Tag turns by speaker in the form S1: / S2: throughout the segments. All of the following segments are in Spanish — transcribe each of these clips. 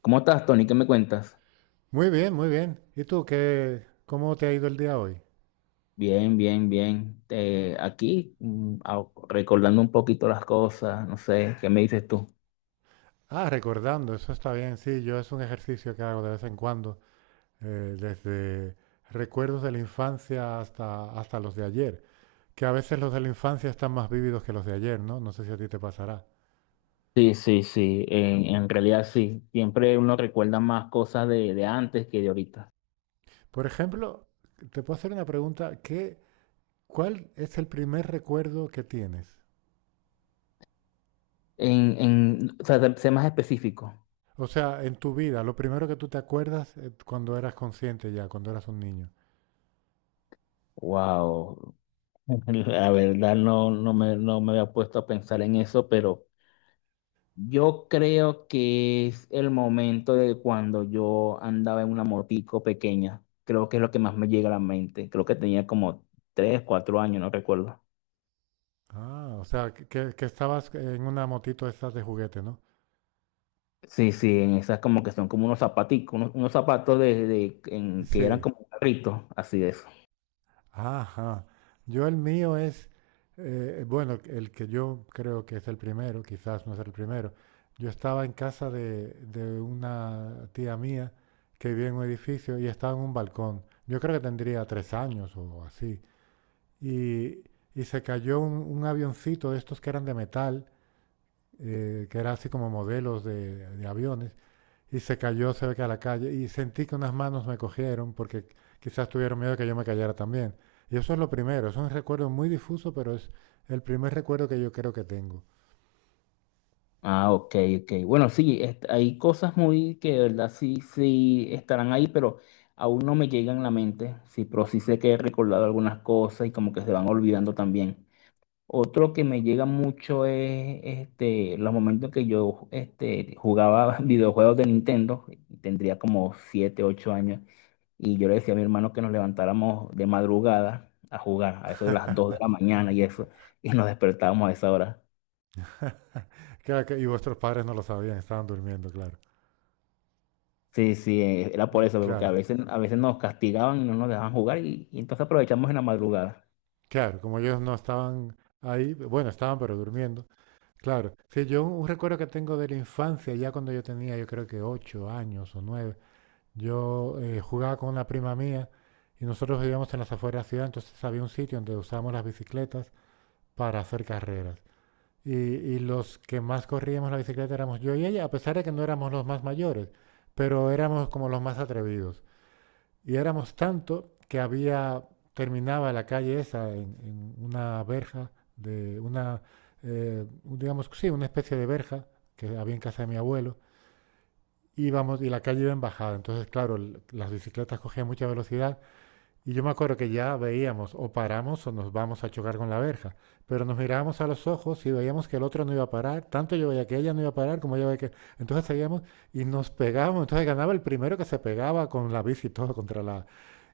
S1: ¿Cómo estás, Tony? ¿Qué me cuentas?
S2: Muy bien, muy bien. ¿Y tú qué, cómo te ha ido el día hoy?
S1: Bien, bien, bien. Aquí recordando un poquito las cosas, no sé, ¿qué me dices tú?
S2: Ah, recordando, eso está bien, sí, yo es un ejercicio que hago de vez en cuando, desde recuerdos de la infancia hasta los de ayer, que a veces los de la infancia están más vívidos que los de ayer, ¿no? No sé si a ti te pasará.
S1: Sí, sí, sí, en realidad sí. Siempre uno recuerda más cosas de antes que de ahorita.
S2: Por ejemplo, te puedo hacer una pregunta, ¿ cuál es el primer recuerdo que tienes?
S1: O sea, sé más específico.
S2: O sea, en tu vida, lo primero que tú te acuerdas cuando eras consciente ya, cuando eras un niño.
S1: Wow. La verdad no, no me había puesto a pensar en eso, pero... Yo creo que es el momento de cuando yo andaba en una motico pequeña. Creo que es lo que más me llega a la mente. Creo que tenía como 3, 4 años, no recuerdo.
S2: Ah, o sea, que estabas en una motito de estas de juguete, ¿no?
S1: Sí, sí, en esas como que son como unos zapaticos, unos zapatos que eran
S2: Sí.
S1: como carritos, así de eso.
S2: Ajá. Yo el mío es, bueno, el que yo creo que es el primero, quizás no es el primero. Yo estaba en casa de una tía mía que vivía en un edificio y estaba en un balcón. Yo creo que tendría 3 años o así. Y, y se cayó un avioncito de estos que eran de metal, que era así como modelos de aviones. Y se cayó cerca de la calle y sentí que unas manos me cogieron porque quizás tuvieron miedo de que yo me cayera también. Y eso es lo primero, es un recuerdo muy difuso, pero es el primer recuerdo que yo creo que tengo.
S1: Ah, ok, ok. Bueno, sí, hay cosas muy que de verdad sí, sí estarán ahí, pero aún no me llegan a la mente. Sí, pero sí sé que he recordado algunas cosas y como que se van olvidando también. Otro que me llega mucho es los momentos que yo jugaba videojuegos de Nintendo, tendría como 7 u 8 años, y yo le decía a mi hermano que nos levantáramos de madrugada a jugar, a eso de las 2 de la mañana y eso, y nos despertábamos a esa hora.
S2: Claro y vuestros padres no lo sabían, estaban durmiendo, claro.
S1: Sí, sí, era por eso, porque a
S2: Claro,
S1: veces, a veces nos castigaban y no nos dejaban jugar, y entonces aprovechamos en la madrugada.
S2: claro, como ellos no estaban ahí, bueno, estaban pero durmiendo. Claro, sí, yo un recuerdo que tengo de la infancia, ya cuando yo tenía, yo creo que 8 años o 9. Yo jugaba con una prima mía y nosotros vivíamos en las afueras de la ciudad, entonces había un sitio donde usábamos las bicicletas para hacer carreras. Y los que más corríamos la bicicleta éramos yo y ella, a pesar de que no éramos los más mayores, pero éramos como los más atrevidos. Y éramos tanto que había, terminaba la calle esa en una verja de una, eh, digamos, sí, una especie de verja que había en casa de mi abuelo, y vamos y la calle iba en bajada. Entonces, claro, las bicicletas cogían mucha velocidad y yo me acuerdo que ya veíamos o paramos o nos vamos a chocar con la verja. Pero nos mirábamos a los ojos y veíamos que el otro no iba a parar. Tanto yo veía que ella no iba a parar como ella veía que… Entonces seguíamos y nos pegábamos. Entonces ganaba el primero que se pegaba con la bici y todo contra la…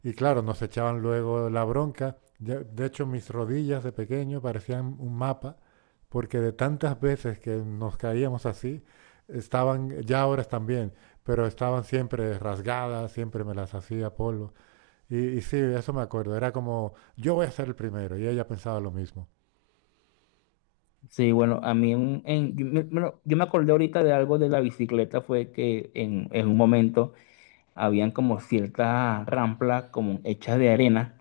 S2: Y claro, nos echaban luego la bronca. De hecho, mis rodillas de pequeño parecían un mapa porque de tantas veces que nos caíamos así, estaban, ya ahora están bien, pero estaban siempre rasgadas, siempre me las hacía polvo. Y y sí, eso me acuerdo, era como, yo voy a ser el primero, y ella pensaba lo mismo.
S1: Sí, bueno, a mí un- en- yo, me yo me acordé ahorita de algo de la bicicleta, fue que en un momento habían como ciertas ramplas como hechas de arena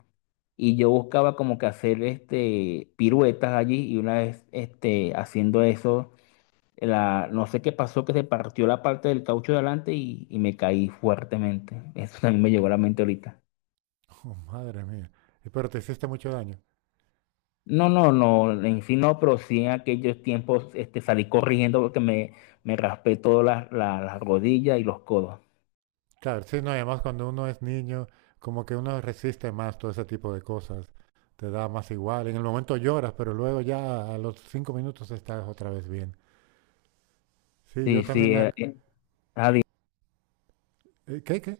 S1: y yo buscaba como que hacer piruetas allí y una vez haciendo eso no sé qué pasó que se partió la parte del caucho de adelante y me caí fuertemente. Eso también me llegó a la mente ahorita.
S2: Oh, madre mía, y pero te hiciste mucho daño.
S1: No, no, no, en sí no, pero sí en aquellos tiempos salí corriendo porque me raspé todas las rodillas y los codos.
S2: Claro, sí, no, y además cuando uno es niño, como que uno resiste más todo ese tipo de cosas, te da más igual, en el momento lloras, pero luego ya a los 5 minutos estás otra vez bien. Sí, yo
S1: Sí,
S2: también
S1: sí,
S2: me…
S1: Adi,
S2: ¿Qué, qué?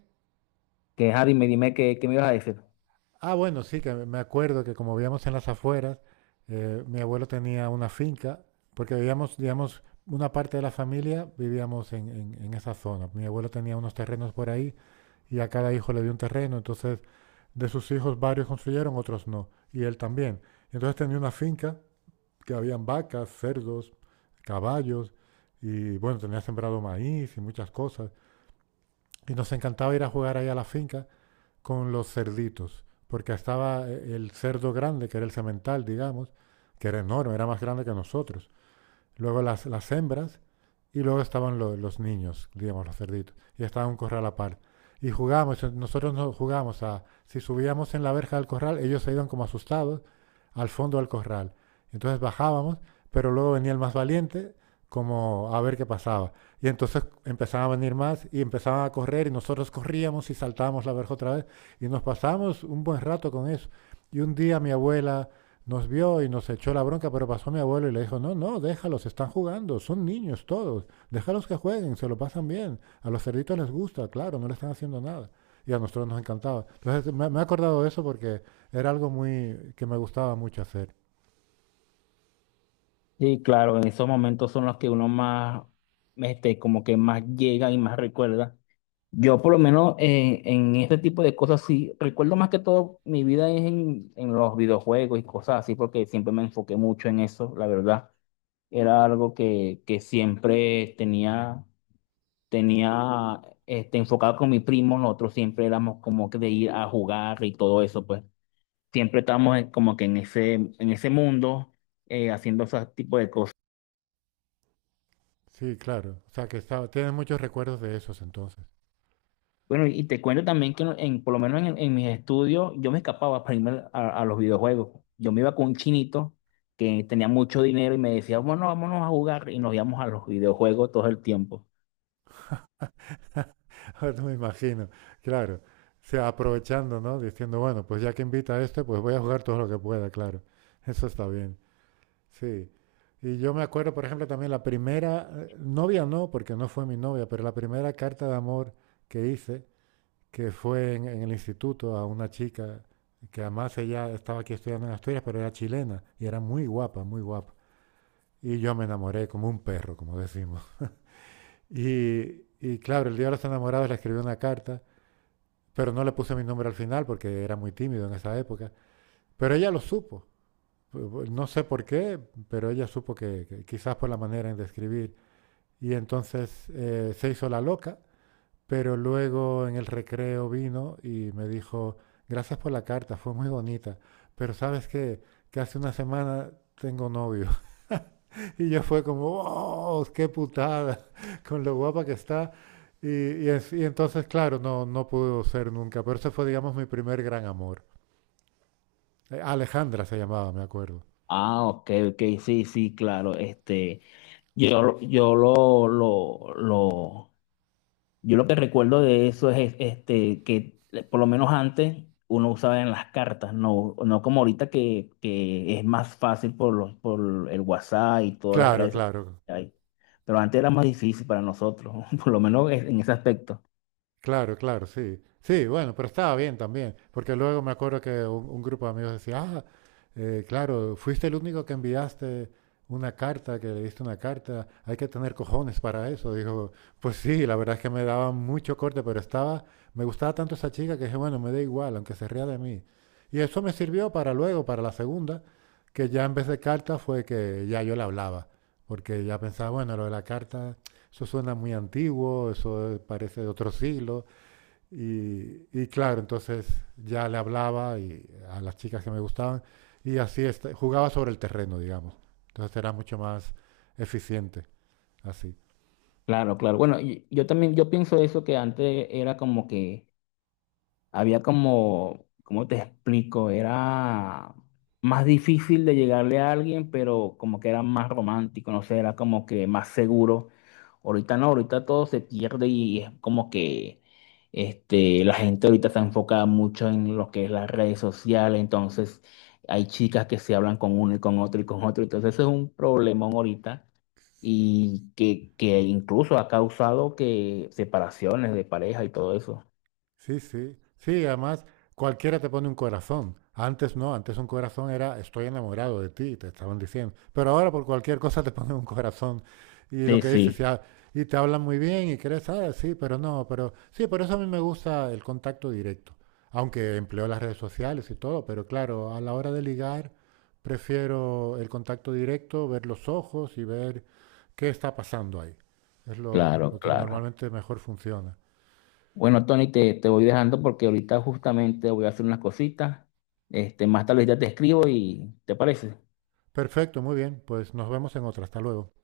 S1: que Adi, me dime qué me ibas a decir.
S2: Ah, bueno, sí, que me acuerdo que como vivíamos en las afueras, mi abuelo tenía una finca, porque vivíamos, digamos, una parte de la familia vivíamos en esa zona. Mi abuelo tenía unos terrenos por ahí y a cada hijo le dio un terreno, entonces de sus hijos varios construyeron, otros no, y él también. Entonces tenía una finca que habían vacas, cerdos, caballos, y bueno, tenía sembrado maíz y muchas cosas. Y nos encantaba ir a jugar ahí a la finca con los cerditos, porque estaba el cerdo grande, que era el semental, digamos, que era enorme, era más grande que nosotros. Luego las hembras y luego estaban los niños, digamos, los cerditos, y estaba un corral a par. Y jugábamos, nosotros no jugábamos a, si subíamos en la verja del corral, ellos se iban como asustados al fondo del corral. Entonces bajábamos, pero luego venía el más valiente como a ver qué pasaba. Y entonces empezaban a venir más y empezaban a correr y nosotros corríamos y saltábamos la verja otra vez y nos pasamos un buen rato con eso. Y un día mi abuela nos vio y nos echó la bronca, pero pasó mi abuelo y le dijo, no, no, déjalos, están jugando, son niños todos. Déjalos que jueguen, se lo pasan bien. A los cerditos les gusta, claro, no le están haciendo nada. Y a nosotros nos encantaba. Entonces me he acordado de eso porque era algo muy que me gustaba mucho hacer.
S1: Sí, claro, en esos momentos son los que uno más, como que más llega y más recuerda. Yo por lo menos en este tipo de cosas sí, recuerdo más que todo mi vida es en los videojuegos y cosas así, porque siempre me enfoqué mucho en eso, la verdad. Era algo que siempre tenía enfocado con mi primo, nosotros siempre éramos como que de ir a jugar y todo eso, pues siempre estábamos como que en ese mundo haciendo ese tipo de cosas.
S2: Sí, claro. O sea que estaba, tienes muchos recuerdos de esos entonces.
S1: Bueno, y te cuento también que por lo menos en mis estudios yo me escapaba para irme a los videojuegos. Yo me iba con un chinito que tenía mucho dinero y me decía, bueno, vámonos a jugar y nos íbamos a los videojuegos todo el tiempo.
S2: Ahora no me imagino, claro. O sea, aprovechando, ¿no? Diciendo, bueno, pues ya que invita a este, pues voy a jugar todo lo que pueda, claro. Eso está bien. Sí. Y yo me acuerdo, por ejemplo, también la primera, novia no, porque no fue mi novia, pero la primera carta de amor que hice que fue en el instituto a una chica que además ella estaba aquí estudiando en Asturias, pero era chilena y era muy guapa, muy guapa. Y yo me enamoré como un perro, como decimos. Y y claro, el día de los enamorados le escribí una carta, pero no le puse mi nombre al final porque era muy tímido en esa época. Pero ella lo supo. No sé por qué, pero ella supo que quizás por la manera en de escribir. Y entonces se hizo la loca. Pero luego en el recreo vino y me dijo, gracias por la carta, fue muy bonita, pero sabes qué, que hace una semana tengo novio. Y yo fue como, oh, qué putada, con lo guapa que está. Y entonces, claro, no, no pudo ser nunca, pero ese fue, digamos, mi primer gran amor. Alejandra se llamaba, me acuerdo.
S1: Ah, ok, ok, sí, sí, claro. Yo, lo- yo lo, lo, lo, Yo lo que recuerdo de eso es que por lo menos antes uno usaba en las cartas, no, no como ahorita que es más fácil por por el WhatsApp y todas las
S2: Claro,
S1: redes sociales
S2: claro.
S1: que hay. Pero antes era más difícil para nosotros, por lo menos en ese aspecto.
S2: Claro, claro, sí. Sí, bueno, pero estaba bien también, porque luego me acuerdo que un grupo de amigos decía, ah, claro, fuiste el único que enviaste una carta, que le diste una carta, hay que tener cojones para eso. Dijo, pues sí, la verdad es que me daba mucho corte, pero estaba, me gustaba tanto esa chica que dije, bueno, me da igual, aunque se ría de mí. Y eso me sirvió para luego, para la segunda, que ya en vez de carta fue que ya yo le hablaba, porque ya pensaba, bueno, lo de la carta eso suena muy antiguo, eso parece de otro siglo. Y y claro, entonces ya le hablaba y a las chicas que me gustaban y así jugaba sobre el terreno, digamos. Entonces era mucho más eficiente así.
S1: Claro, claro. Bueno, yo también, yo pienso eso que antes era como que... había como, ¿cómo te explico? Era más difícil de llegarle a alguien, pero como que era más romántico, no sé, era como que más seguro. Ahorita no, ahorita todo se pierde y es como que la gente ahorita se enfoca mucho en lo que es las redes sociales, entonces hay chicas que se hablan con uno y con otro, entonces eso es un problemón ahorita y que incluso ha causado que separaciones de pareja y todo eso.
S2: Sí, sí. Sí, además cualquiera te pone un corazón. Antes no, antes un corazón era estoy enamorado de ti, te estaban diciendo. Pero ahora por cualquier cosa te ponen un corazón. Y lo
S1: Sí,
S2: que dices,
S1: sí.
S2: ya, y te hablan muy bien y crees, ah, sí, pero no, pero sí, por eso a mí me gusta el contacto directo. Aunque empleo las redes sociales y todo, pero claro, a la hora de ligar prefiero el contacto directo, ver los ojos y ver qué está pasando ahí. Es
S1: Claro,
S2: lo que
S1: claro.
S2: normalmente mejor funciona.
S1: Bueno, Tony, te voy dejando porque ahorita justamente voy a hacer unas cositas. Más tarde ya te escribo y ¿te parece?
S2: Perfecto, muy bien. Pues nos vemos en otra. Hasta luego.